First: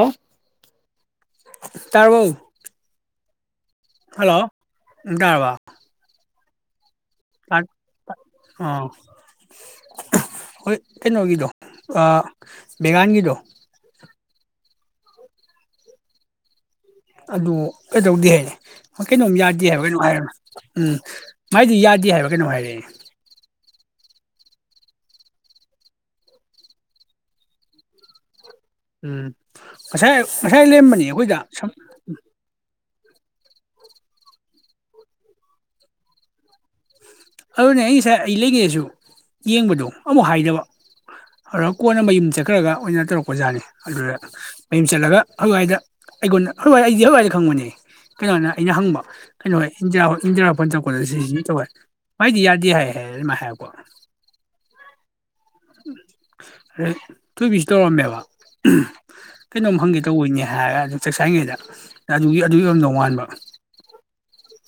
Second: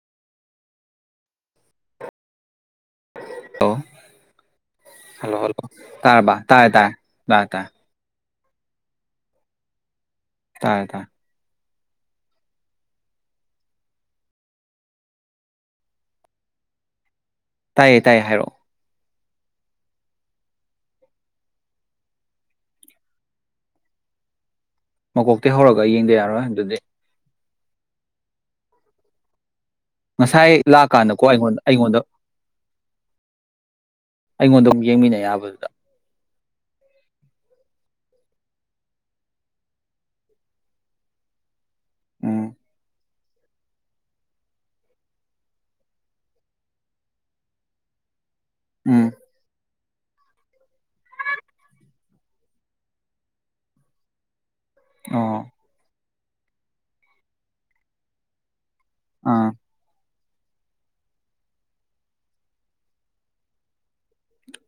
ꯏꯝ ꯇꯔꯕꯔꯣ ꯑ ꯍꯜꯂꯣ ꯑ ꯇꯔꯕꯔꯥ ꯇꯥꯔꯤ ꯇꯥꯔꯤ ꯍꯥꯥ ꯑꯎ ꯍꯣꯏ ꯇꯥꯔꯦ ꯇꯥꯔꯦ ꯀꯩꯅꯣꯒꯤꯗꯣ ꯑ ꯕꯤꯒꯜ ꯒꯤꯗꯣ ꯑꯗꯨ ꯇꯥꯏꯌꯦ ꯇꯥꯏꯌꯦ ꯀꯩꯗꯧꯗꯦ ꯍꯥꯏꯅꯦ ꯍꯥꯏꯔꯛꯑꯣ ꯍꯣꯏ ꯀꯩꯅꯣꯝ ꯌꯥꯗꯦ ꯍꯥꯏꯕꯅꯦ ꯀꯩꯅꯣ ꯍꯥꯏꯕꯅꯦ ꯑꯝ ꯃꯥꯏꯗꯤ ꯌꯥꯗꯦ ꯍꯥꯏꯕ ꯀꯩꯅꯣꯝ ꯍꯥꯏꯔꯛꯑꯦ ꯃꯀꯣꯛꯇꯤꯒꯤ ꯍꯧꯔꯒ ꯌꯦꯡꯗ ꯌꯥꯔꯣꯏ ꯑꯗꯨꯗꯤ ꯑꯝ ꯉꯁꯥꯏ ꯂꯥꯛꯀꯥꯟꯗꯀꯣ ꯑꯩꯉꯣꯟꯗ ꯁꯨꯝ ꯑꯩꯉꯣꯟꯗ ꯑꯩꯉꯣꯟꯗ ꯑꯃꯨ ꯌꯦꯡꯃꯤꯟꯅꯕ ꯌꯥꯕꯗꯨꯗ ꯑꯗꯨꯅꯦ ꯑꯩ ꯉꯁꯥꯏ ꯑꯩ ꯂꯩꯒꯦꯁꯨ ꯌꯦꯡꯕꯗꯣ ꯑꯃꯨꯛ ꯍꯥꯏꯗꯕ ꯑꯗꯣ ꯀꯣꯟꯅ ꯃꯌꯨꯝ ꯎꯝ ꯆꯠꯈ꯭ꯔꯒ ꯑꯣꯏꯅ ꯇꯧꯔꯛ ꯑꯣꯖꯥꯅꯤ ꯑꯗꯨꯗ ꯃꯌꯨꯝ ꯆꯠꯂꯒ ꯍꯋꯥꯏꯗ ꯑꯩꯉꯣꯟꯕ ꯍꯋꯥꯏ ꯑꯩꯗꯤ ꯍꯋꯥꯏꯗ ꯈꯪꯕꯅꯦ ꯀꯩꯅꯣꯅ ꯑꯩꯅ ꯍꯪꯕ ꯎꯝ ꯀꯩꯅꯣꯅꯦ ꯏꯟꯗꯤꯌꯥ ꯏꯟꯗꯤꯌꯥ ꯆꯄꯗ ꯁꯤꯖ ꯑꯇꯧꯋꯦ ꯃꯥꯏꯗ ꯌꯥꯔꯗꯤ ꯍꯥꯏ ꯍꯥꯏ ꯑꯗꯨ ꯃꯥ ꯍꯥꯏꯄ ꯑꯣꯏ ꯑꯦ ꯇꯣꯏꯕꯤꯁꯨ ꯇꯧꯔꯝꯃꯦꯕ ꯑꯥ ꯀꯩꯅꯣꯝ ꯍꯥꯪꯒꯦ ꯇꯧ ꯇꯣꯕꯩ ꯍꯥꯏꯔꯒ ꯑꯗꯨ ꯆꯥꯛꯁꯥꯏꯔꯤꯉꯩꯗ ꯑꯗꯨꯒꯤ ꯑꯗꯨꯒꯤ ꯑꯣꯏꯔꯝꯗꯧ ꯃꯥꯟꯕ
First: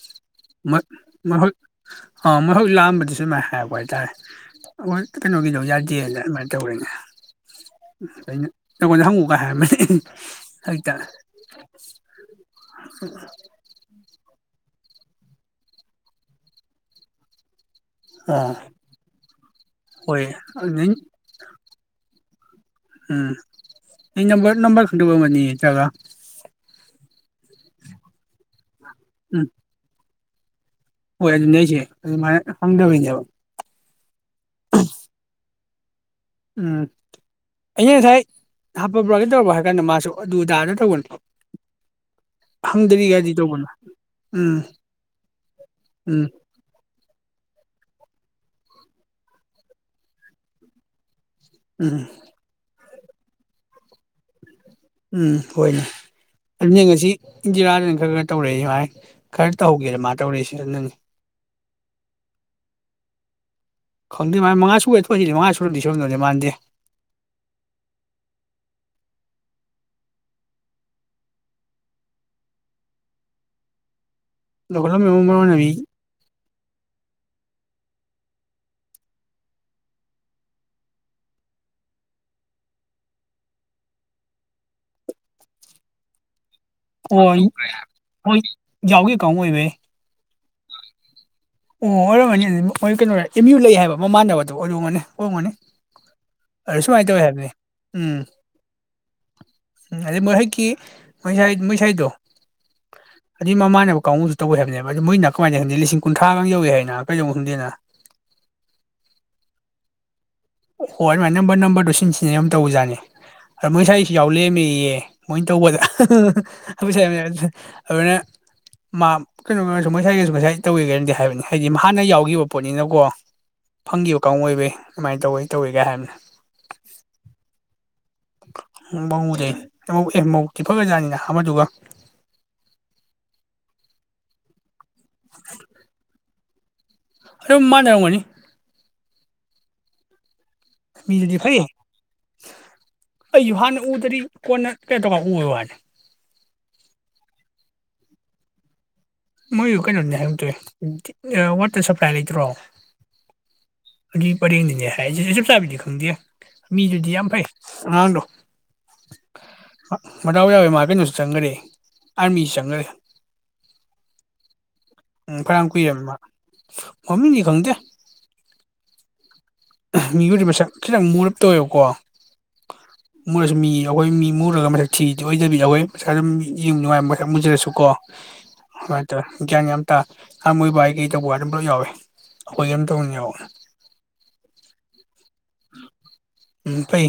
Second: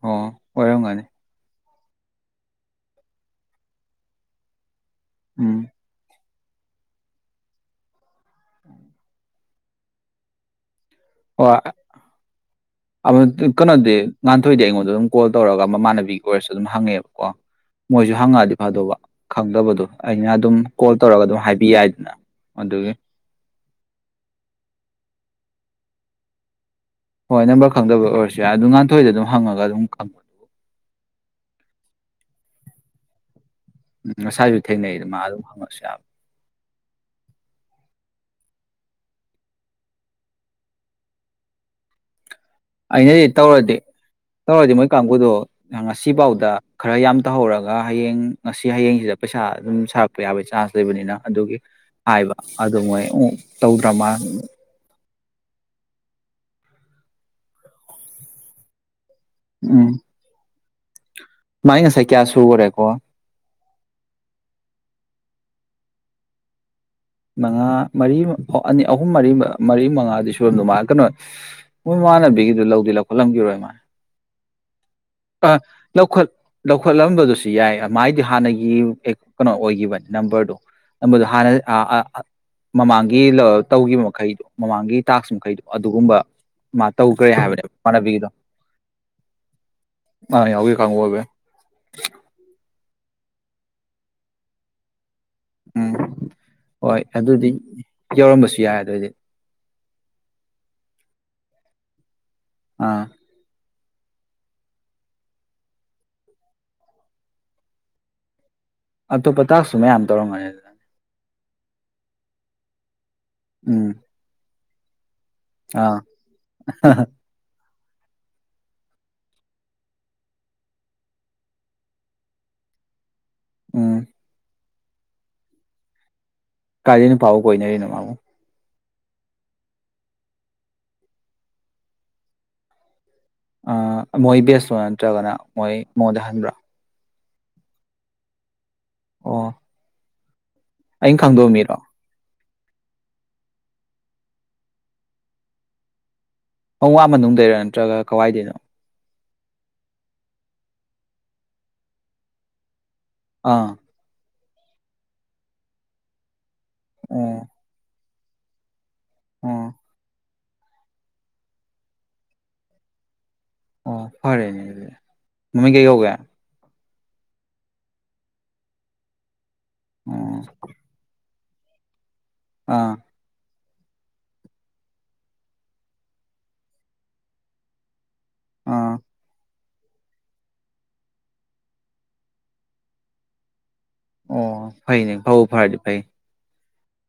ꯑꯣ ꯃꯠ ꯑꯣꯏꯔꯝꯒꯅꯤ ꯃ ꯍꯧ ꯑ ꯃꯣꯏꯍꯣꯏ ꯂꯥꯛꯑꯝꯕꯗꯨ ꯁꯨ ꯑꯃꯥꯏꯅ ꯍꯥꯏꯔꯛꯄ ꯍꯥꯏꯇꯥꯔꯦ ꯍꯣꯏ ꯎꯝ ꯀꯩꯅꯣꯒꯤꯗꯣ ꯌꯥꯗꯦꯅꯗ ꯑꯃꯥꯏ ꯇꯧꯔꯦꯅꯦ ꯥꯑꯩꯅ ꯅꯪꯉꯣꯟꯗ ꯍꯪꯉꯨ ꯍꯥꯏꯔꯝꯕꯅꯦ ꯍꯩ ꯑꯣ ꯑꯃꯥ ꯀꯩꯅꯣꯗꯤ ꯉꯥꯟꯊꯣꯏꯗꯤ ꯑꯩꯉꯣꯟ ꯑꯗꯨꯝ ꯀꯣꯜ ꯇꯧꯔꯒ ꯃꯃꯥꯟꯅꯕꯤꯒꯤ ꯑꯣꯏꯔꯁꯨ ꯑꯗꯨꯝ ꯍꯪꯉꯦꯕꯀꯣ ꯃꯣꯏꯁꯨ ꯑꯣ ꯍꯪꯉꯛꯑꯗꯤ ꯐꯗꯧꯕ ꯈꯪꯗꯕꯗꯣ ꯍꯣꯏ ꯑꯩꯅ ꯑꯗꯨꯝ ꯑꯗꯨ ꯅꯪ ꯀꯣꯜ ꯇꯧꯔꯒ ꯑꯗꯨꯝ ꯍꯥꯏꯕꯤ ꯌꯥꯏꯗꯅ ꯑꯗꯨꯒꯤ ꯎꯝ ꯑꯩ ꯅꯝꯕꯔ ꯅꯝꯕꯔ ꯈꯪꯗꯕꯩ ꯑꯣꯏꯔꯝꯅꯤ ꯅꯠꯇ꯭ꯔꯒꯥ ꯍꯣꯏ ꯅꯝꯕꯔ ꯈꯪꯗꯕ ꯑꯣꯏꯔꯁꯨ ꯌꯥꯏ ꯑꯗꯨ ꯉꯥꯛꯇ ꯊꯣꯏꯗ ꯑꯗꯨꯝ ꯎꯝ ꯍꯪꯉꯥꯒ ꯑꯗꯨꯝ ꯈꯪ ꯍꯣꯏ ꯑꯗꯨ ꯅꯁꯦ ꯑꯗꯨ ꯃꯥ ꯍꯪꯗꯕꯩꯅꯦꯕꯥ ꯎꯝ ꯉꯁꯥꯏꯁꯨ ꯊꯦꯡꯅꯩꯑꯗꯨ ꯃꯥ ꯑꯗꯨꯝꯍꯪꯉꯛ ꯆꯞ ꯎꯝ ꯑꯩꯅ ꯉꯁꯥꯏ ꯍꯞꯄ꯭ꯔꯥꯕ ꯀꯩꯇꯧꯔꯕ ꯍꯥꯏꯕ ꯀꯥꯟꯗ ꯃꯥꯁꯨ ꯑꯗꯨꯗꯥꯗ ꯇꯧꯕꯅꯤ ꯑꯩꯅꯗꯤ ꯍꯪꯗꯔꯤꯒꯗꯤ ꯇꯧꯕꯅꯤ ꯇꯧꯔꯗꯤ ꯎꯝ ꯇꯧꯔꯗꯤ ꯃꯣꯏ ꯀꯥꯡꯕꯨꯗꯣ ꯎꯝ ꯉꯁꯤꯐꯥꯎꯗ ꯈꯔ ꯌꯥꯝ ꯇꯧꯍꯧꯔꯒ ꯍꯌꯦꯡ ꯉꯁꯤ ꯍꯌꯦꯡꯁꯤꯗ ꯄꯩꯁꯥ ꯑꯗꯨꯝ ꯁꯥꯔꯛꯄ ꯌꯥꯕꯒꯤ ꯆꯥꯟꯁ ꯂꯩꯕꯅꯤꯅ ꯑꯗꯨꯒꯤ ꯎꯝ ꯍꯥꯏꯕ ꯑꯗꯨ ꯃꯣꯏ ꯇꯧꯗ꯭ꯔꯃ ꯎꯝ ꯍꯣꯏꯅꯦ ꯑꯗꯨꯅꯦ ꯉꯁꯤ ꯏꯟꯖꯤꯔꯥꯗꯅ ꯈꯔ ꯈꯔ ꯇꯧꯔꯛꯏ ꯃꯥꯏ ꯀꯔꯤ ꯇꯧ ꯍꯧꯒꯦꯔꯦ ꯃꯥꯥ ꯇꯧꯔꯤꯁꯤ ꯅꯅꯤ ꯃꯥꯥꯏ ꯉꯁꯥꯏ ꯀꯌꯥ ꯁꯨꯒꯔꯦꯀꯣ ꯈꯪꯗꯦ ꯃꯥꯥꯏ ꯃꯉꯥ ꯁꯨꯔꯦ ꯊꯣꯛꯍꯥꯏꯖꯤꯜꯂꯤ ꯃꯉꯥ ꯁꯨꯔꯝ ꯁꯨꯔꯝꯗꯧꯗꯤ ꯃꯥꯟꯗꯦ ꯃꯉꯥ ꯃꯔꯤ ꯑꯅꯤ ꯑꯍꯨꯝ ꯃꯔꯤ ꯃꯔꯤ ꯃꯉꯥꯗꯤ ꯁꯣꯏꯕꯝꯗꯣ ꯃꯥ ꯀꯩꯅꯣ ꯃꯣꯏ ꯃꯃꯥꯟꯅꯕꯤꯒꯤꯗꯨ ꯂꯧꯗꯤ ꯂꯧꯈꯠꯂꯝꯒꯤꯔꯣꯏ ꯃꯥ ꯂꯧꯈꯠꯂꯝꯃꯤꯕ ꯃꯔꯣꯟ ꯑ ꯑꯃꯤ ꯂꯧꯈꯠ ꯂꯧꯈꯠꯂꯝꯕꯗꯨꯁꯨ ꯁꯤ ꯌꯥꯏ ꯃꯥꯏꯗꯣ ꯍꯥꯟꯅꯒꯤ ꯀꯩꯅꯣ ꯑꯣꯏꯈꯤꯕꯅꯤ ꯅꯝꯕꯔꯗꯣ ꯅꯝꯕꯔꯗꯣ ꯍꯥꯟꯅ ꯑ ꯑ ꯃꯃꯥꯡꯒꯤ ꯇꯧꯈꯤꯕ ꯃꯈꯩꯗꯣ ꯃꯃꯥꯡꯒꯤ ꯇꯥꯛꯁ ꯃꯈꯩꯗꯣ ꯑꯗꯨꯒꯨꯝꯕ ꯃꯥ ꯇꯧꯈ꯭ꯔꯦ ꯍꯣꯏ ꯍꯥꯏꯕꯅꯦꯕ ꯍꯣꯏ ꯌꯥꯎꯒꯤ ꯀꯥꯡ ꯕꯨ ꯑꯣꯏꯕꯩ ꯑ ꯌꯥꯎꯒꯤ ꯀꯥꯡꯕꯨ ꯑꯣꯏꯕꯩ꯫ ꯑꯣ ꯑꯣꯔꯝ ꯃꯅꯤ ꯃꯣꯏꯒꯤ ꯀꯩꯅꯣꯔꯥꯏ ꯑꯦꯝ ꯌꯨ ꯂꯩ ꯍꯥꯏꯕ ꯃꯃꯥꯟꯅꯕꯗꯨ ꯑꯣꯏꯔꯨꯝꯒꯅꯤ ꯍꯣꯡꯉꯅꯤ ꯎꯝ ꯑꯗꯨ ꯍꯣꯏ ꯁꯨꯃꯥꯏꯅ ꯇꯧꯋꯤ ꯑꯗꯨꯗꯤ ꯍꯥꯏꯕꯅꯤ ꯎꯝ ꯌꯧꯔꯝꯕꯁꯨ ꯌꯥꯏ ꯑꯗꯨꯑꯣꯏꯗꯤ ꯎꯝ ꯑꯗꯨꯍꯨꯛꯀꯤ ꯃꯩꯁꯥꯏ ꯃꯩꯁꯥꯏꯗꯣ ꯑꯥ ꯑꯗꯨ ꯃꯃꯥꯅ ꯀꯥꯡꯎꯁꯨ ꯇꯧꯋꯦ ꯍꯥꯏꯕꯅꯦꯕ ꯃꯣꯏꯅ ꯀꯃꯥꯏꯅ ꯂꯤꯁꯤꯡ ꯀꯨꯟ ꯈꯥ ꯉ ꯌꯧꯏꯤ ꯍꯥꯏꯅ ꯀꯩꯗꯧꯕ ꯈꯪꯗꯦꯅ ꯑꯇꯣꯄ ꯇꯥꯛꯁꯁꯨ ꯃꯌꯥꯝ ꯇꯧꯔꯝꯉꯅꯤ ꯑꯗꯨꯅꯅꯦ ꯁꯨꯃꯥꯏ ꯅꯝꯕꯔ ꯅꯝꯕꯔꯗꯣ ꯁꯤꯟꯁꯤꯅꯦ ꯑꯗꯨꯝ ꯇꯧꯖꯥꯠꯅꯤ ꯎꯝ ꯃꯣꯏꯁꯥꯏꯁꯨ ꯌꯥꯎ ꯂꯩꯃꯤ ꯌꯦ ꯃꯣꯏꯅ ꯇꯧꯕꯗ ꯑꯥ [unintelligible] ꯑꯗꯨꯅ ꯃꯥ ꯀꯩꯅꯣꯁꯨ ꯃꯣꯏꯁꯥꯏꯒꯁꯨ ꯉꯁꯥꯏ ꯇꯧꯋꯦꯒꯥꯏꯅꯁꯨ ꯍꯥꯏꯕꯅꯤ ꯍꯥꯏꯗꯤ ꯍꯥꯟꯅ ꯌꯥꯎꯈꯤꯕ ꯄꯣꯠꯅꯤꯅꯀꯣ ꯎꯝ ꯐꯪꯈꯤꯕ ꯀꯥꯡ ꯑꯣꯏꯕ ꯀꯃꯥꯏꯅ ꯇꯧꯋꯤ ꯇꯧꯋꯤꯒ ꯍꯥꯏꯕꯅꯤ ꯀꯥꯏꯗꯩ ꯅꯨꯄꯥ ꯑꯃꯨꯛ ꯀꯣꯏꯅꯔꯤꯅꯣ ꯃꯥꯃꯨꯛ [unintelligible] ꯑꯥ ꯃꯣꯏꯕꯦꯁ ꯅꯠꯇ꯭ꯔꯒꯅ ꯃꯣꯏ ꯃꯉꯣꯟꯗꯩ ꯍꯟꯕ꯭ꯔꯥ ꯑꯗꯨꯝ ꯃꯥꯅꯔꯝꯒꯅꯤ ꯑꯣ ꯑꯩꯅ ꯃꯤꯗꯨꯗꯤ ꯐꯩ ꯈꯪꯗꯧꯃꯤꯔꯣ ꯑꯩꯁꯨ ꯍꯥꯟꯅ ꯎꯗ꯭ꯔꯗꯤ ꯀꯣꯟꯅ ꯀꯩꯅꯣ ꯇꯧ ꯎꯕꯩ ꯍꯥꯏꯅꯤ ꯄꯪ ꯋꯥ ꯃꯅꯨꯡꯗꯩꯔ ꯅꯠꯇ꯭ꯔꯒ ꯀꯋꯥꯏꯗꯅꯣ ꯃꯣꯏ ꯀꯩꯅꯣꯅꯤ ꯍꯥꯏꯒꯦ ꯇꯧꯋꯦ ꯋꯥꯇꯔ ꯁꯄ꯭ꯂꯥꯏ ꯂꯩꯇ꯭ꯔꯣ ꯑꯥ ꯒꯤ ꯄꯔꯦꯡꯗꯅꯦ ꯍꯥꯏꯔꯤꯁꯤꯁꯨꯦ ꯆꯞ ꯆꯥꯕꯤꯗꯤ ꯈꯪꯗꯦ ꯃꯤꯗꯨꯗꯤ ꯌꯥꯝ ꯑꯣ ꯐꯩ ꯑꯉꯥꯡꯗꯣ ꯑꯣ ꯑ ꯃꯗꯥꯎ ꯌꯥꯎꯕ ꯃꯥ ꯀꯩꯅꯣꯁꯨ ꯆꯪꯒꯔꯦ ꯑꯥꯔꯃꯤꯁꯨ ꯆꯪꯒꯔꯦ ꯑꯣ ꯐꯔꯦꯅꯦ ꯑꯗꯨꯗꯤ ꯎꯝ ꯐꯔꯥꯝ ꯃꯃꯤꯡ ꯀꯩ ꯀꯨꯏꯔꯝꯅꯤ ꯀꯧꯒꯦ ꯃꯥ ꯃꯃꯤꯡꯗꯤ ꯈꯪꯗꯦ ꯑꯣ ꯃꯤꯑꯣꯏꯔꯤꯕ ꯃꯁꯛ ꯈꯤꯇꯪ ꯃꯨꯔꯞ ꯇꯣꯏꯀꯣ ꯑꯥ ꯃꯔꯁꯨꯃꯤ ꯑꯩꯈꯣꯏ ꯃꯤ ꯃꯨꯔꯒ ꯃꯁꯛ ꯊꯤꯗꯤ ꯑꯣꯏꯗꯕꯤ ꯑꯈꯣꯏ ꯃꯁꯥ ꯑꯗꯨꯝ ꯌꯦꯡ ꯅꯨꯡꯉꯥꯏꯕ ꯃꯁꯛ ꯃꯨꯖꯔꯁꯨ ꯀꯣ ꯑꯥ ꯍꯣꯏ ꯇꯣ ꯒ꯭ꯌꯥꯟ ꯌꯥꯝ ꯍ ꯃꯣꯏ ꯕꯥꯏꯒꯤ ꯇꯧꯕ ꯍꯥꯏ ꯑꯗꯨꯝ ꯌꯥꯎꯏꯤ ꯑꯩꯈꯣꯏ ꯑꯃꯇꯥ ꯑꯣꯏꯅ ꯌꯥꯎꯑꯦ ꯑꯣ ꯐꯩꯅꯦ ꯐꯥꯎ ꯐꯔꯗꯤꯐꯩ ꯎꯝ ꯐꯩ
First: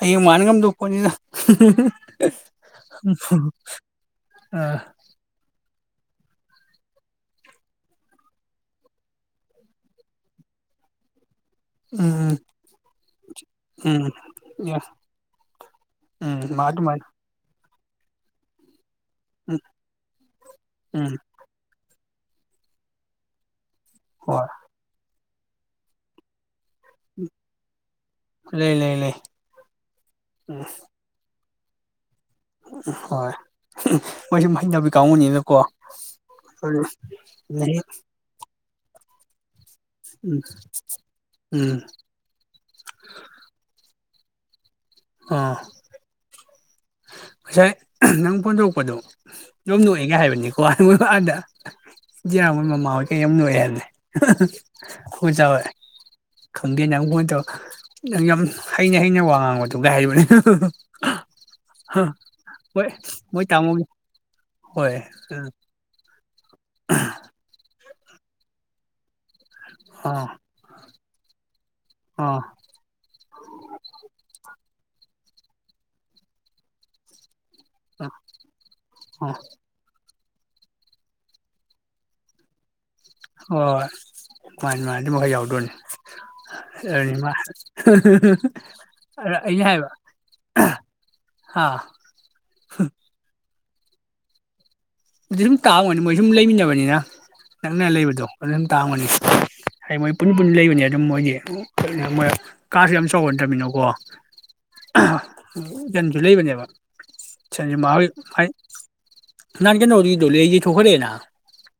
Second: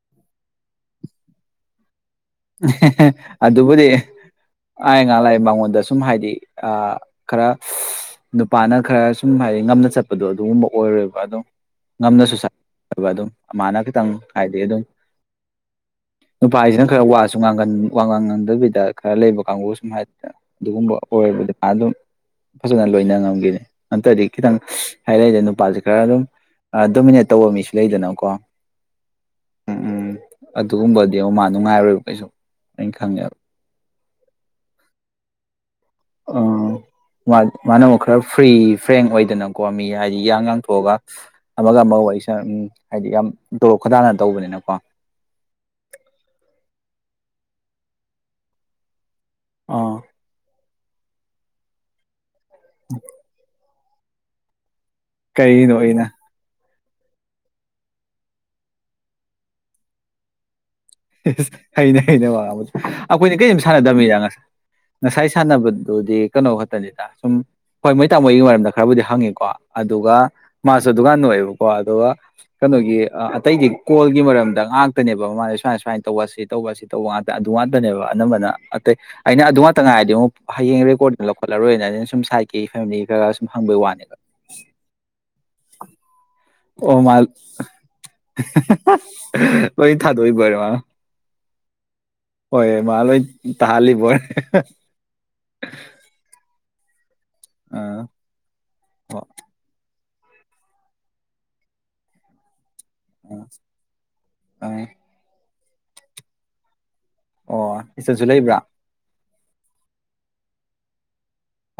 ꯍꯌꯦꯡ ꯃꯥꯅ ꯉꯝꯗꯧꯄꯣꯠꯅꯤꯅ ꯑꯗꯨꯕꯨꯗꯤ ꯑ ꯉꯂ ꯃꯉꯣꯟꯗꯁꯨ ꯁꯨꯝ ꯍꯥꯏꯗꯤ ꯈꯔ ꯅꯨꯄꯥꯅ ꯈꯔ ꯁꯨꯝ ꯍꯥꯏꯗꯤ ꯉꯝꯅ ꯆꯠꯄꯗꯣ ꯑꯗꯨꯒꯨꯝꯕ ꯑꯣꯏꯔꯣꯏꯕ ꯑꯗꯨꯝ ꯎꯝ ꯉꯝꯅꯁꯨ ꯑꯣꯏꯕ ꯑꯗꯨꯝ ꯃꯥꯅ ꯈꯤꯇꯪ ꯎꯝ ꯍꯥꯏꯗꯤ ꯎꯝ ꯑꯗꯨꯝ ꯎꯝ ꯃꯥ ꯅꯨꯄꯥꯁꯤꯅ ꯈꯔ ꯑꯗꯨꯃꯥꯏꯅ ꯋꯥ ꯋꯥꯥ ꯉꯥꯡꯗꯕꯤꯗ ꯈꯔ ꯂꯩꯕ ꯎꯝ ꯀꯥꯡꯕꯨ ꯁꯨꯝ ꯍꯥꯏ ꯑꯗꯨꯒꯨꯝꯕ ꯎꯝ ꯑꯣꯏꯕꯗꯤ ꯑꯗꯨꯝ ꯐꯖꯅ ꯂꯣꯏꯅ ꯉꯝꯒꯤꯅꯤ ꯑꯟꯇꯔ꯭ꯗꯤ ꯍꯣꯏ ꯈꯤꯇꯪ ꯍꯥꯏꯅꯩꯗ ꯅꯨꯄꯥꯁꯦ ꯈꯔ ꯑꯗꯨꯝ ꯗꯣꯃꯤꯅꯦꯠ ꯇꯧꯕ ꯃꯤꯁꯨ ꯂꯩꯗꯅꯀꯣ ꯂꯩ ꯂꯩ ꯂꯩ ꯎꯝ ꯎꯝ ꯎꯝ ꯑꯗꯨꯒꯨꯝꯕꯗꯤ ꯑꯃ ꯃꯥꯜ ꯅꯨꯡꯉꯥꯏꯔꯣꯏ ꯀꯩꯁꯨ ꯑꯩꯅ ꯈꯪꯉꯦꯕ ꯍꯣꯏ ꯃꯣꯏ ꯁꯨꯝ ꯍꯩꯅꯕꯤ ꯀꯥꯡꯕꯨꯅꯤꯅꯀꯣ ꯎꯝ ꯑ ꯃꯅ ꯑꯃꯨꯛ ꯈꯔꯥ ꯐ꯭ꯔꯤ ꯐ꯭ꯔꯦꯡ ꯑꯣꯏꯗꯅ ꯀꯣ ꯃꯤ ꯍꯥꯏꯗꯤ ꯏꯌꯥꯡ ꯌꯥꯥꯡꯊꯣꯛꯑꯒ ꯑꯃꯒ ꯎꯝ ꯑꯃꯒ ꯋꯥꯔꯤꯁꯟꯅ ꯎꯝ ꯍꯥꯏꯗꯤ ꯌꯥꯝ ꯇꯣꯔꯣꯛ ꯈꯣꯏꯗꯅ ꯇꯧꯕꯅꯤꯅꯀꯣ ꯑꯥ ꯉꯁꯥꯏ ꯅꯪ ꯐꯣꯟꯇꯧꯔꯛꯄꯗꯣ ꯌꯣꯝ ꯑꯥ ꯅꯣꯛꯑꯦꯒ ꯍꯥꯏꯕꯅꯤꯀꯣ ꯑꯗ ꯖꯤꯌꯥꯝ ꯍꯣꯏ ꯃꯃꯥ ꯍꯣꯏ ꯀꯩ ꯌꯥꯝ ꯅꯣꯛꯑꯦ ꯍꯥꯏꯕꯅꯦ ꯑ ꯍ ꯍ ꯄꯖꯋꯣꯏ ꯀꯩꯅꯣ ꯑꯩꯅ ꯈꯪꯗꯦ ꯅꯪ ꯐꯣꯟ ꯇꯧ ꯅꯪ ꯌꯥꯝ ꯍꯩꯅ ꯍꯩꯅ ꯋꯥ ꯉꯥꯡꯕꯗꯨ ꯀꯥꯏ ꯍꯥꯏꯕꯅꯦ ꯍꯩꯅꯦ ꯍꯣꯏ ꯍꯩꯅꯦ ꯑꯩꯈꯣꯏꯅ ꯃꯣꯏ ꯀꯔꯤꯝ ꯇꯥꯃꯣꯒꯤ ꯁꯥꯟꯅꯗꯕꯃꯤꯗ ꯉꯁꯥꯏ ꯍꯣꯏ ꯉꯁꯥꯏ ꯁꯥꯟꯅꯕꯗꯨꯗꯤ ꯀꯩꯅꯣ ꯈꯛꯇꯁꯤꯗ ꯁꯨꯝ ꯍꯣꯏ ꯃꯣꯏ ꯇꯥ ꯃꯣꯏꯒꯤ ꯃꯔꯝꯗ ꯈꯔꯕꯨꯗꯤ ꯍꯪꯉꯤꯀꯣ ꯑꯗꯨꯒ ꯑꯥ ꯃꯥ [unintelligible] ꯀꯣ ꯑꯗꯨꯒ ꯑꯥ ꯀꯩꯅꯣꯒꯤ ꯑꯇꯩꯗꯤ ꯀꯣꯜꯒꯤ ꯃꯔꯝꯗ ꯉꯥꯛꯇꯅꯦꯕ [unintelligible] ꯁꯨꯃꯥꯏꯅ ꯇꯧꯕꯁꯤ ꯇꯧꯕꯁꯤ ꯇꯧꯕ ꯑꯗꯨ ꯉꯥꯛꯇꯅꯦꯕ ꯑꯥ ꯑꯅꯝꯕꯅ ꯑꯇꯩ ꯑꯥ ꯑꯩꯅ ꯑꯗꯨ ꯉꯥꯛꯇ ꯉꯥꯏꯔꯗꯤ ꯑꯃꯨꯛ ꯍꯌꯦꯡ ꯔꯦꯀꯣꯔꯗꯗꯨꯅ ꯂꯧꯈꯠꯂꯔꯣꯏꯅ ꯑꯩꯅ ꯁꯨꯝ ꯁꯥꯏꯀꯦ ꯐꯦꯃꯤꯂꯤ ꯈꯔ ꯁꯨꯝ ꯍꯪꯕꯩ ꯍꯣꯏ ꯋꯥꯅꯦꯕ ꯃꯥꯅꯤ ꯃꯥꯅꯤ ꯑꯆꯨꯝꯕ ꯈ ꯌꯥꯎ [unintelligible] ꯑꯣ ꯃꯥ ꯑꯩꯅ ꯍꯥꯏꯕ ꯂꯣꯏ ꯊꯥꯗꯣꯛꯏꯕꯣꯔꯦ ꯃꯥ ꯍꯥ ꯍꯣꯏ ꯃꯥ ꯂꯣꯏ ꯇꯥꯜꯂꯤꯕꯣꯏ ꯑꯗꯨ ꯁꯨꯝ ꯇꯥꯡꯕꯅꯤ ꯃꯣꯏ ꯁꯨꯝ ꯂꯩꯃꯤꯟꯅꯕꯅꯤꯅ ꯅꯪꯅꯦ ꯑꯥ ꯂꯩꯕꯗꯣ ꯑꯗꯨ ꯇꯥꯝꯒꯅꯤ ꯍꯣꯏ ꯍꯥꯏꯃꯩ ꯄꯨꯟ ꯄꯨꯟ ꯂꯩꯕꯅꯤ ꯑꯗꯨꯝ ꯃꯣꯏꯗꯤ ꯃꯣꯏ ꯀꯥꯁꯨ ꯌꯥꯝ ꯑꯥ ꯆꯥꯎꯒꯟꯗꯃꯤꯅꯀꯣ ꯑꯥ ꯌꯥꯝꯖꯟꯖꯨ ꯂꯩꯕꯅꯦꯕ ꯑꯣ ꯏꯆꯟꯁꯨ ꯂꯩꯕ꯭ꯔꯥ [unintelligible] ꯅꯪ ꯀꯩꯅꯣ ꯑꯗꯨꯗꯣ ꯂꯩꯌꯦ ꯊꯣꯛꯈꯜꯂꯦꯅ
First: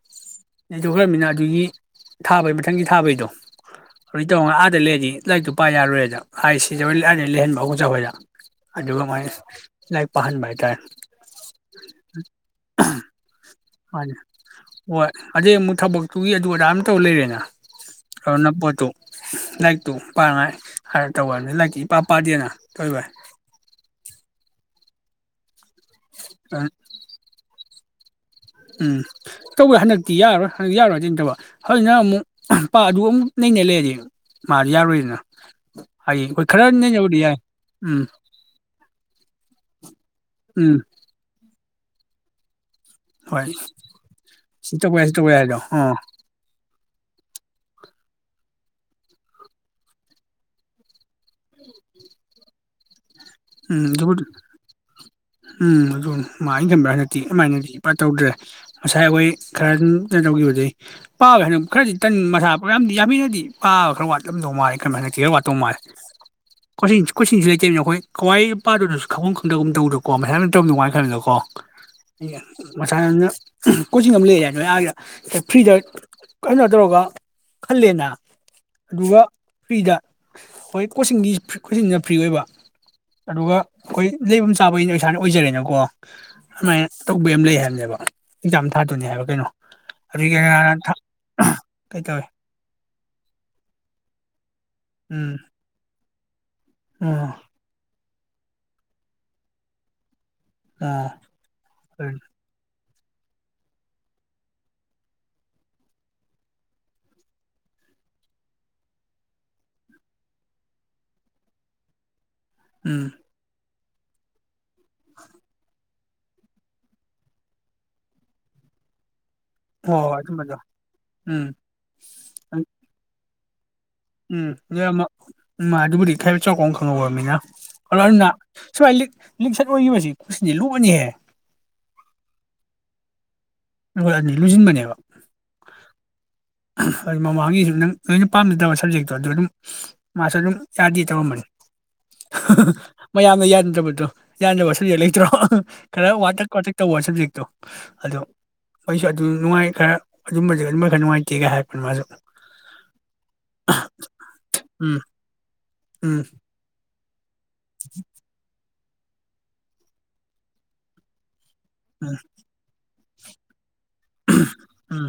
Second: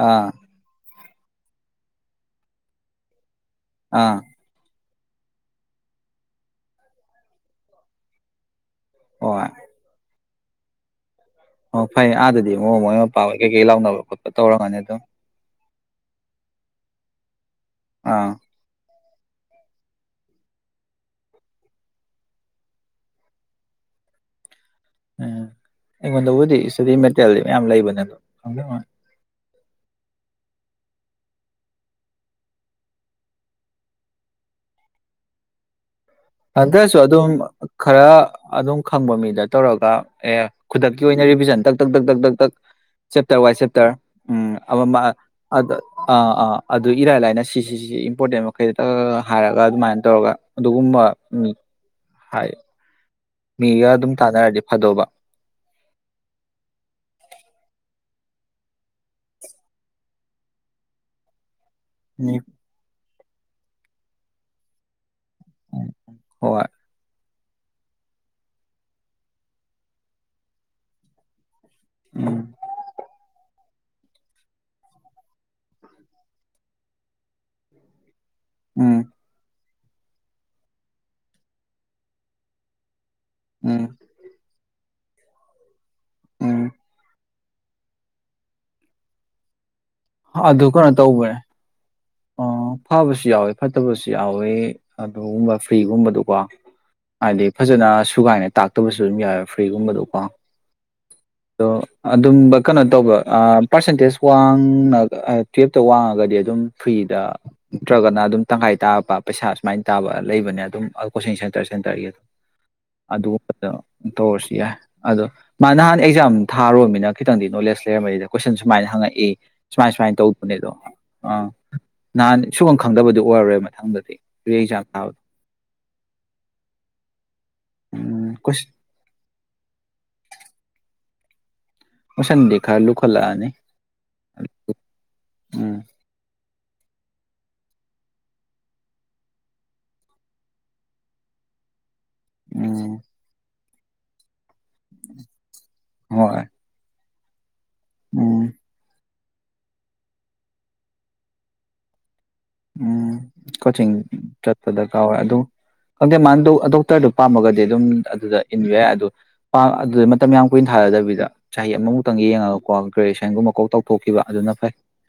ꯑꯥ ꯂꯣꯏꯃꯤꯅ ꯑꯗꯨꯒꯤ ꯊꯥꯕꯩ ꯃꯊꯪꯒꯤ ꯊꯥꯕꯩꯗꯣ ꯑꯥ ꯇ ꯑꯥꯗ ꯂꯩꯗꯤ ꯂꯥꯏꯔꯤꯛꯇꯨ ꯄꯥꯏ ꯌꯥꯔꯣꯏꯗ ꯍꯥꯏ ꯁꯤꯖꯧ ꯑꯥꯗ ꯂꯩꯍꯟꯕ ꯑꯕꯣꯛꯆꯥ ꯍꯣꯏꯗ ꯑꯗꯨꯒ ꯍꯣꯏ ꯑꯃꯥꯏꯅ ꯄꯍꯟꯕ ꯍꯥꯏ ꯇꯥꯔꯦ ꯑꯣ ꯐꯩ ꯑꯥꯗꯗꯤ ꯑꯣ [unintelligible] ꯌꯦ ꯂꯥꯎꯅꯕ ꯃꯥꯅꯤ ꯈꯣꯠꯄ ꯇꯧꯔꯝꯒꯅꯤ ꯗꯨꯝ ꯍꯣꯏ ꯑꯗꯩ ꯑꯃꯨꯛ ꯊꯕꯛꯇꯨꯒꯤ ꯑꯗꯨ ꯑꯗꯥ ꯑꯝ ꯇꯧ ꯂꯩꯔꯦꯅ ꯑ ꯑꯥ ꯅꯛꯄꯗꯨ ꯂꯥꯏꯔꯤꯛꯇꯨ ꯄꯥꯉꯥꯏ ꯍꯥꯏꯔ ꯇꯧꯕ ꯑꯗ ꯂꯥꯏꯔꯤꯛꯇꯤ ꯏꯄꯥ ꯄꯥꯗꯦꯅ ꯎꯝ ꯑꯩꯉꯣꯟꯗ ꯕꯨꯗꯤ ꯁ꯭ꯇꯗꯤ ꯃꯦꯠꯇꯦꯜꯗꯤ ꯃꯌꯥꯝ ꯂꯩꯕꯅꯦ ꯑꯗꯣ ꯈꯪꯗꯦ ꯎꯝ ꯇꯧꯒ ꯍꯟꯗꯛꯇꯤ ꯌꯥꯔꯣꯏ ꯍ ꯗꯤꯅꯇꯕ ꯍꯣꯏꯅꯑꯃꯨꯛ ꯑꯗꯨ ꯑꯃꯨꯛ ꯅꯩꯅ ꯂꯩꯔꯗꯤ ꯃꯥꯗꯤ ꯌꯥꯔꯣꯏꯅ ꯍꯟꯗꯥꯁꯨ ꯑꯗꯨꯝ ꯈꯔ ꯑꯗꯨꯝ ꯈꯪꯕ ꯃꯤꯗ ꯇꯧꯔꯒ ꯑꯦ ꯎꯝ ꯈꯨꯗꯛꯀꯤ ꯑꯣꯏꯅ ꯔꯤꯚꯤꯖꯟ ꯗꯛ ꯙꯛ ꯙꯛ ꯙꯛ ꯙꯛ ꯙꯛ ꯆꯦꯞꯇꯔ ꯍꯣꯏ ꯋꯥꯏ ꯆꯦꯞꯇꯔ ꯎꯝ ꯁꯤ ꯑꯥꯃ ꯇꯧꯕ ꯃ ꯌꯥꯏ ꯑꯥ ꯁꯤ ꯇꯧꯕ ꯌꯥꯏꯗꯣ ꯑꯗꯥ ꯑꯣ ꯑꯥ ꯑꯥ ꯑꯗꯨ ꯏꯔꯥꯏ ꯂꯥꯏꯅ ꯁꯤꯁꯤ ꯁꯤꯁꯤ ꯏꯝꯄꯣꯔꯇꯦꯟ ꯃꯈꯩꯗ ꯗꯗ ꯍꯥꯏꯔꯒ ꯑꯗꯨꯃꯥꯏ ꯇꯧꯔꯒ ꯑꯗꯨꯒꯨꯝꯕ ꯎꯝ ꯍꯥꯏ ꯎꯝ ꯃꯤꯒ ꯑꯗꯨꯝ ꯑꯗꯨꯕꯨꯗꯤ ꯇꯥꯟꯅꯔꯗꯤ ꯐꯗꯧꯕ ꯎꯝ ꯑꯗꯨ ꯃꯥ ꯑꯩꯅ ꯈꯟꯕꯗ ꯍꯟꯗꯛꯇꯤ ꯑꯗꯨꯃꯥꯏꯅꯗꯤ ꯇꯧꯗ꯭ꯔꯦ ꯉꯁꯥꯏ ꯑꯩꯈꯣꯏ ꯈꯔ ꯀꯩꯟ ꯇꯧꯒꯤꯕꯗꯩ ꯄꯥꯕ ꯍꯟꯗ ꯈꯔꯗꯤ ꯇꯟ ꯃꯤ ꯃꯁꯥ ꯄ ꯌꯥꯝꯗꯤ ꯌꯥꯝꯃꯤꯏ ꯗꯤ ꯄꯥꯕ ꯈꯔ ꯋꯥꯠꯂꯝꯗꯧ ꯃꯥꯥꯏ ꯑꯩ ꯈꯟꯕꯗ ꯇꯤ ꯈꯔ ꯋꯥꯠ ꯇꯣꯥꯏ ꯄꯥꯜ ꯍꯣꯏ ꯀꯁꯤꯡ ꯁ ꯀꯣꯆꯤꯡꯁꯨ ꯂꯩ ꯇꯩꯏꯃꯤꯅ ꯑꯈꯣꯏ ꯀꯋꯥꯏ ꯄꯥꯗꯨꯗꯁꯨ ꯈꯪꯕꯝ ꯈꯪꯗꯒꯨꯝꯇꯧꯕꯗꯀꯣ ꯃꯁꯥꯅ ꯇꯧꯔꯝꯗꯧ ꯃꯈꯜꯗꯨꯀꯣ ꯎꯝ ꯃꯆꯥꯅꯅ ꯀꯣꯆꯤꯡ ꯑꯃ ꯂꯩꯏ ꯑ ꯅꯣꯏ ꯑꯏꯗ ꯐ꯭ꯔꯤꯗ ꯀꯩꯅꯣ ꯇꯧꯔꯒ ꯈꯜꯂꯦꯅ ꯎꯝ ꯑꯗꯨꯒ ꯐ꯭ꯔꯤꯗ ꯍꯣꯏ ꯀꯣꯆꯤꯡꯒꯤ ꯀꯣꯆꯤꯡꯅ ꯐ꯭ꯔꯤ ꯑꯣꯏꯕ ꯑꯗꯨꯒ ꯎꯝ ꯈꯣꯏ ꯂꯩꯕꯝ ꯆ ꯆꯥꯕꯩꯅ ꯏꯁꯥꯅ ꯑꯣꯏꯖꯔꯦꯅꯀꯣ ꯎꯝ ꯥꯑꯗꯄꯥꯏꯅ ꯇꯧꯕ ꯑꯝ ꯂꯩ ꯅꯦꯕ ꯑꯦꯛꯖꯥꯝ ꯊꯥꯗꯣꯅꯤ ꯍꯥꯕ ꯀꯩꯅꯣ ꯑꯗꯨꯒꯤ ꯑ ꯑꯗꯨ ꯀꯩꯅꯣ ꯇꯧꯕꯣꯏꯔꯦ ꯀꯩ ꯇꯧꯋꯦ ꯑꯣ ꯐꯥꯕꯁꯨ ꯌꯥꯎꯋꯦ ꯐꯠꯇꯕꯁꯨ ꯌꯥꯎꯋꯦ ꯑꯗꯣ ꯎꯝ ꯎꯕ ꯐ꯭ꯔꯤ ꯒꯨꯝꯕꯗꯨꯀꯣ ꯑꯣ ꯍꯥꯏꯗꯤ ꯐꯖꯅ ꯁꯨꯒꯥꯏꯅ ꯇꯥꯛꯇꯕꯁꯨ ꯑꯋꯨꯝ ꯌꯥꯎꯋꯦ ꯐ꯭ꯔꯤꯒꯨꯝꯕꯗꯣ ꯀꯣ ꯑꯣ ꯗꯣ ꯑꯗꯨꯝꯕꯀꯅ ꯇꯧꯕ ꯑ ꯄꯥꯔꯁꯦꯟꯇꯦꯖ ꯋꯥꯡꯅꯒ ꯑ ꯇꯨꯌꯦꯜꯞꯇ ꯋꯥꯡꯉꯒꯗꯤ ꯑꯗꯨꯝ ꯐ꯭ꯔꯤꯗ ꯅꯠꯇ꯭ꯔꯒꯅ ꯑꯗꯨꯝ ꯇꯪꯈꯥꯏ ꯇꯥꯞꯄ ꯄꯩꯁꯥ ꯁꯨꯃꯥꯏꯟ ꯇꯥꯕ ꯂꯩꯕꯅꯦ ꯑꯗꯨꯝ ꯀꯣꯆꯤꯡ ꯁꯦꯟꯇꯔ ꯁꯦꯟꯇꯔꯒꯤ ꯑ ꯎꯝ ꯑꯗꯨ ꯄꯇꯥ ꯇꯣꯁꯤ ꯌꯥ ꯑꯗꯣ ꯃꯥ ꯅꯍꯥꯟ ꯑꯦꯛꯖꯥꯝ ꯊꯥꯔꯔꯕꯕꯅ ꯇꯪꯗꯤ ꯅꯣꯂꯦꯖ ꯂꯩꯔꯝꯃꯤꯅꯤꯗ ꯀꯣꯏꯁꯟ ꯁꯃꯥꯏꯅ ꯍꯪꯉꯛꯏ ꯁꯃꯥꯏ ꯍꯣꯏ ꯁꯃꯥꯏ ꯍꯣꯏ ꯑꯗꯨꯝꯕꯗꯣ ꯇꯧꯅꯦꯗ ꯑ ꯎꯝ ꯅꯍꯥꯟ ꯁꯨꯒꯨꯝ ꯈꯪꯗꯕꯗꯨ ꯑꯣꯏꯔꯥ ꯔꯣꯏ ꯎꯝ ꯎ ꯑꯗꯨꯕꯨꯗꯤ ꯈꯥꯏꯕ ꯆꯥꯎꯀꯥꯎ ꯈꯪꯍꯧꯃꯤꯅꯜꯣ ꯑꯗꯨꯅ ꯎꯝ ꯀꯣꯏꯁꯟ ꯁꯨꯃꯥꯏ ꯂꯤꯛ ꯂꯤꯛ ꯁꯠ ꯑꯣꯏꯈꯤꯕꯁꯤ ꯀꯠꯁꯤꯗꯤ ꯂꯣꯛꯑꯅꯤꯍꯦ ꯑꯣꯁꯥꯟꯗꯤ ꯈꯔꯥ ꯂꯨꯈꯠꯂꯛꯅꯤ ꯂꯅꯤ ꯂꯣꯏꯁꯤꯟꯕꯅꯦꯕ ꯎꯝ ꯑꯗꯨ ꯃꯃꯥꯡꯒꯤꯁꯨ ꯅꯪ ꯅꯣꯏꯅ ꯄꯥꯝꯖꯗꯕ ꯁꯕꯖꯦꯛꯇꯣ ꯑꯗꯨꯗ ꯑꯗꯨꯝ ꯃꯥꯁꯨ ꯑꯗꯨꯝ ꯌꯥꯗꯦ ꯇꯧꯔꯝꯕꯅꯤ ꯎꯝ ꯃꯌꯥꯝꯅ ꯌꯥꯟ ꯑꯗꯨꯗꯣ ꯌꯥꯗꯅꯕꯕ ꯁꯖꯦꯛ ꯂꯩꯇ꯭ꯔꯣ ꯈꯔ ꯍꯣꯏ ꯋꯥꯊꯛ ꯋꯥꯊꯛ ꯇꯧꯕ ꯁꯖꯤ [inaudible] ꯑꯗꯣ ꯎꯝ ꯑꯗꯨ ꯅꯨꯡꯉꯥꯏ ꯈꯔ ꯑꯗꯨꯝꯕ ꯃ ꯈꯔ ꯅꯨꯡꯉꯥꯏꯇꯦ ꯀꯤꯒ ꯍꯥꯏꯄ ꯃꯥꯖꯨ ꯎꯝ ꯀꯣꯆꯤꯡ ꯆꯠꯄ ꯎꯝ ꯗꯔꯀꯥꯔꯋꯦ ꯑꯗꯨ ꯈꯪꯗꯦ ꯎꯝ ꯃꯥ ꯗꯣꯛꯇꯔꯗꯨ ꯄꯥꯝꯃꯒꯗꯤ ꯑꯗꯨꯝ ꯑꯗꯨꯗ ꯏꯟꯕ ꯌꯥꯏ ꯑꯗꯨ ꯑꯗꯨꯗ ꯃꯇꯝ ꯌꯥꯝ ꯀꯨꯏꯅ ꯊꯥꯔꯗꯕꯤꯗ ꯆꯍꯤ ꯎꯝ ꯑꯃꯃꯨꯛꯇꯪ ꯌꯦꯡꯉꯒꯀꯣ ꯀꯦ ꯁꯒꯨꯝꯕꯀꯣꯛ ꯊꯣꯛꯈꯤꯕ ꯑꯗꯨꯅ ꯐꯩ ꯎꯝ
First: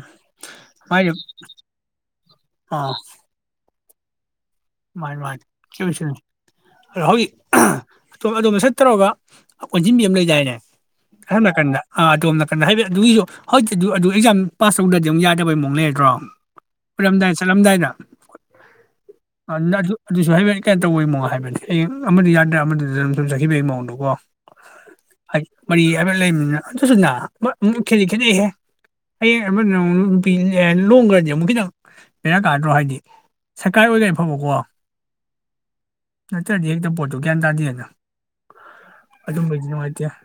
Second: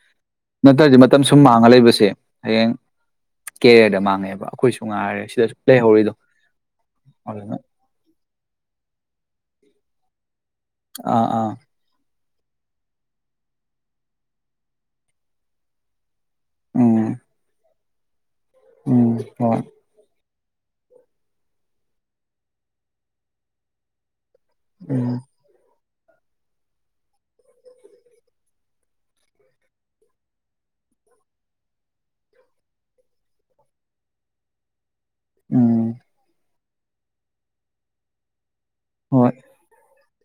ꯅꯠꯇ꯭ꯔꯗꯤ ꯃꯥꯏꯗꯤ ꯃꯇꯝ ꯁꯨꯝ ꯃꯥꯡꯉ ꯂꯩꯕꯁꯦ ꯍꯌꯦꯡ ꯑꯥ ꯀꯦꯔꯤꯌꯔꯗ ꯃꯥꯡꯉꯦꯕ ꯑꯩꯈꯣꯏꯁꯨ ꯃꯥꯅꯤ ꯉꯥꯏꯔꯦ ꯃꯥꯅꯤ ꯁꯤꯗꯁꯨ ꯂꯩꯍꯧꯔꯤꯗꯣ ꯀꯦꯃꯤꯁꯇ꯭ꯔꯤꯅꯤ ꯑꯗꯨꯅ ꯑꯣꯝ ꯃ ꯁꯠ ꯇꯧꯔꯒ ꯀꯣꯟꯁꯤꯟꯕꯤ ꯑꯃ ꯂꯩꯗꯥꯏꯅꯦ ꯑꯥ ꯑꯁꯣꯟ ꯑꯥ ꯅꯥꯀꯟꯗ ꯑ ꯑꯗꯣꯝ ꯣ ꯍꯥꯏ ꯑꯗꯨꯒꯤꯁꯨ ꯍꯧꯖꯤꯛꯇꯤ ꯑꯗꯨ ꯑꯗꯨ ꯑꯦꯛꯖꯥꯝ ꯄꯥꯁ ꯇꯧꯗ꯭ꯔꯗꯤ ꯑꯃꯨꯛ ꯌꯥꯗꯕꯩ ꯃꯑꯣꯛ ꯂꯩꯔꯗ꯭ꯔꯣ ꯎꯝ ꯈꯨꯂꯝꯗꯥꯏ ꯆꯠꯂꯝꯗꯥꯏꯗ ꯎꯝ ꯑ ꯍꯣꯏ ꯑꯗꯨꯁꯨ ꯍꯥꯏꯒꯦꯠ ꯀꯩꯅ ꯇꯧꯕꯒꯤ ꯃꯑꯣꯡ ꯍꯥꯏꯕꯅꯦ ꯑꯩ ꯑꯃꯗ ꯌꯥꯗ꯭ꯔꯥ ꯑꯃꯗꯨꯗ ꯑꯗꯨ ꯁꯨꯝ ꯆꯠꯈꯤꯕꯒꯤ ꯃꯑꯣꯡꯗꯀꯣ ꯎꯝ ꯍꯥꯏꯦ ꯃꯔꯤ [unintelligible] ꯂꯩꯕꯅꯤꯅ ꯑꯗꯨꯁꯨꯅ ꯑꯃꯨꯛ ꯈꯦꯠꯇꯤ ꯈꯦꯠꯅꯩꯍꯦ ꯍꯌꯦꯡ ꯑꯃꯗꯨꯅ ꯑꯃꯨꯛ ꯅꯨꯄꯤ ꯂꯣꯡꯈ꯭ꯔꯗꯤ ꯑꯃꯨꯛ ꯈꯤꯇꯪ ꯕꯦꯔꯥ ꯀꯥꯗ꯭ꯔꫭ ꯍꯥꯏꯗꯤ ꯁꫪꯀꯥ [unintelligible] ꯐꯝꯃꯨꯀꫭ꯫ ꯎꯝ꯫ [unintelligible] ꯄꯣꯠꯇꯨꯒ꯭ꯌꯥꯟ ꯇꯥꯗꯦꯗ꯫ ꯍꯣꯏ ꯑꯗꯨꯝꯕꯩꯗꯤ ꯅꯨꯡꯉꯥꯏꯇꯦ꯫ [inaudible]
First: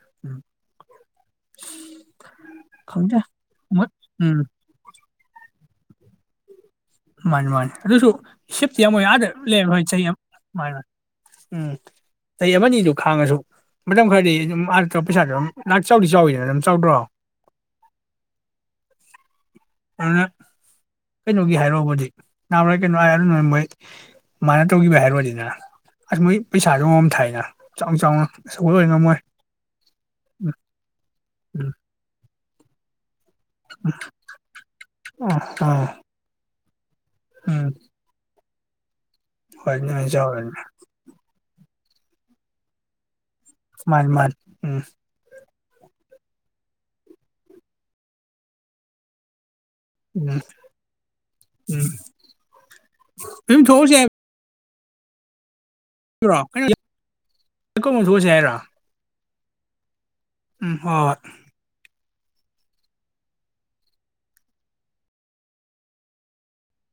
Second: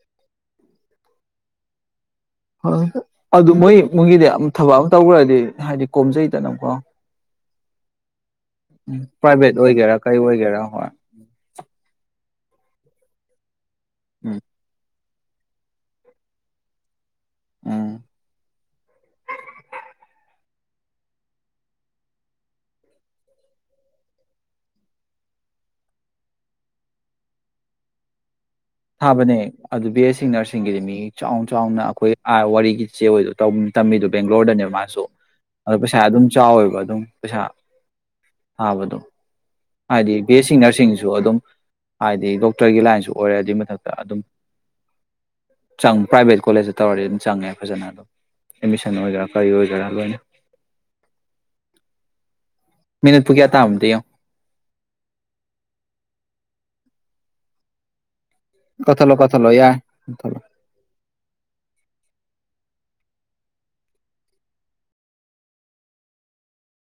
ꯍꯣꯏ ꯈꯪꯗꯦ ꯑꯗꯨ ꯃꯣꯏ ꯃꯣꯏꯒꯤꯗꯤ ꯊꯕꯛ ꯑꯃ ꯇꯧꯈꯔ ꯍꯥꯏꯗꯤ ꯍꯥꯏꯗꯤ ꯀꯣꯝꯖꯩꯗꯅꯀꯣ꯫ ꯃꯟꯅꯤ ꯃꯟꯅꯤ ꯑꯗꯨꯁꯨ ꯁꯤꯞꯇꯤ ꯌꯥꯝ ꯑꯣꯏ ꯑꯥꯗ ꯄ꯭ꯔꯥꯏꯚꯦꯠ ꯂꯩꯕ ꯍꯣꯏ ꯑꯣꯏꯒꯦꯔꯥ ꯆꯍꯤ ꯀꯩ ꯑꯣꯏꯒꯦꯔꯥ ꯑꯃ ꯍꯣꯏ ꯎꯝ ꯆꯍꯤ ꯑꯃꯅꯤꯗꯨ ꯈꯥꯡꯉꯁꯨ ꯃꯇꯝ ꯈꯔꯗꯤ ꯎꯝ ꯑꯗꯨꯝ ꯑꯗ ꯄꯩꯁꯥꯁꯨ ꯑꯗꯨꯝ [unintelligible] ꯆꯥꯎꯗꯤ ꯆꯥꯎꯋꯤꯗꯅ ꯑꯗꯨꯝ ꯆꯥꯎꯗ꯭ꯔꯣ꯫ ꯎꯝ [unintelligible] ꯀꯩꯅꯣꯒꯤ ꯍꯥꯏꯔꯣꯒꯗꯤ [unintelligible] ꯃꯥꯅ ꯇꯧꯒꯤꯕꯩ ꯍꯥꯏꯔꯨꯔꯅꯤꯗꯅꯦ ꯑꯁ ꯃꯣꯏ ꯄꯩꯁꯥꯗ ꯑꯃ ꯊꯥꯏꯅ ꯆꯥꯎ ꯆꯥꯎꯅ ꯑꯆꯧꯕ ꯑꯣꯏ ꯉꯝꯃꯣꯏ ꯊꯥꯕꯅꯦ ꯑꯗꯨ ꯕꯤ ꯑꯦ ꯁꯤ ꯎꯝ ꯅꯔꯁꯤꯡꯒꯤꯗꯤ ꯃꯤ ꯆꯥꯎꯅ ꯎꯝ ꯆꯥꯎꯅ ꯑꯩꯈꯣꯏ ꯑꯥ ꯋꯥꯔꯤꯒꯤ [unintelligible] ꯇꯧ ꯇꯝꯃꯤꯗꯣ ꯕꯦꯡꯒ꯭ꯂꯣꫪꯗꯅꯦ ꯃꯥꯁꯨ ꯑꯣ ꯑꯗꯣ ꯑꯣ ꯄꯩꯁꯥ ꯑꯗꯨꯝ ꯆꯥꯎꯋꯦꯕ꯫ [inaudible] ꯎꯝ ꯊꯥꯕꯗꫭ꯫ ꯍꯣꯏ ꯅꯣꯏ ꯍꯥꯏꯗꯤ ꯕꯤ ꯑꯦ ꯆꯥꯎꯔꯅꯤ ꯁꯤ ꯅꫪꯁꯤꯡꯁꯨ ꯑꯗꯨꯝ꯫ ꯍꯥꯏꯗꯤꯦ ꯗꯣꯛꯇꫪꯒꯤ ꯂꯥꯏꯟꯁꯨ꯫ ꯑꯣꯏꯔꯦ ꯑꯗꯨꯏ ꯃꯥꯅꯤ ꯃꯥꯅꯤ ꯎꯝ꯫ ꯆꯪꯉꯤ ꯄ꯭ꯔꯥꯏꯚꯦꯠ ꯀꯣꯂꯦꯖꯇ ꯇꯧꯔꯗꯤ ꯑꯗꯨꯝ ꯆꯪꯉꯦ ꯐꯖꯅ ꯑꯗꯨꯝ ꯑꯦꯗꯃꯤꯁꯟ ꯑꫭꯒꯦꯔꯥ ꯀꯔꯤ ꯑꯣꯏꯒꯦꯔ꯫ [unintelligible] ꯂꫭꯏꯅ ꯎꯝ ꯎꯝ ꯃꯤꯅꯠꯄꯨ ꯀꯌꯥ ꯑꯗꯨꯝ ꯇꯥꯔꯃꫭ ꯑꯝꯇ ꯊꯣꯛꯎꯁꯦ ꯌꯦꯡꯉꯨ꯫ [unintelligible] ꯀꯊꯠꯂꫭ [unintelligible] [unintelligible] ꯌꯥꯔꯦ [unintelligible] ꯎꯝ ꯍꯣꯏ꯫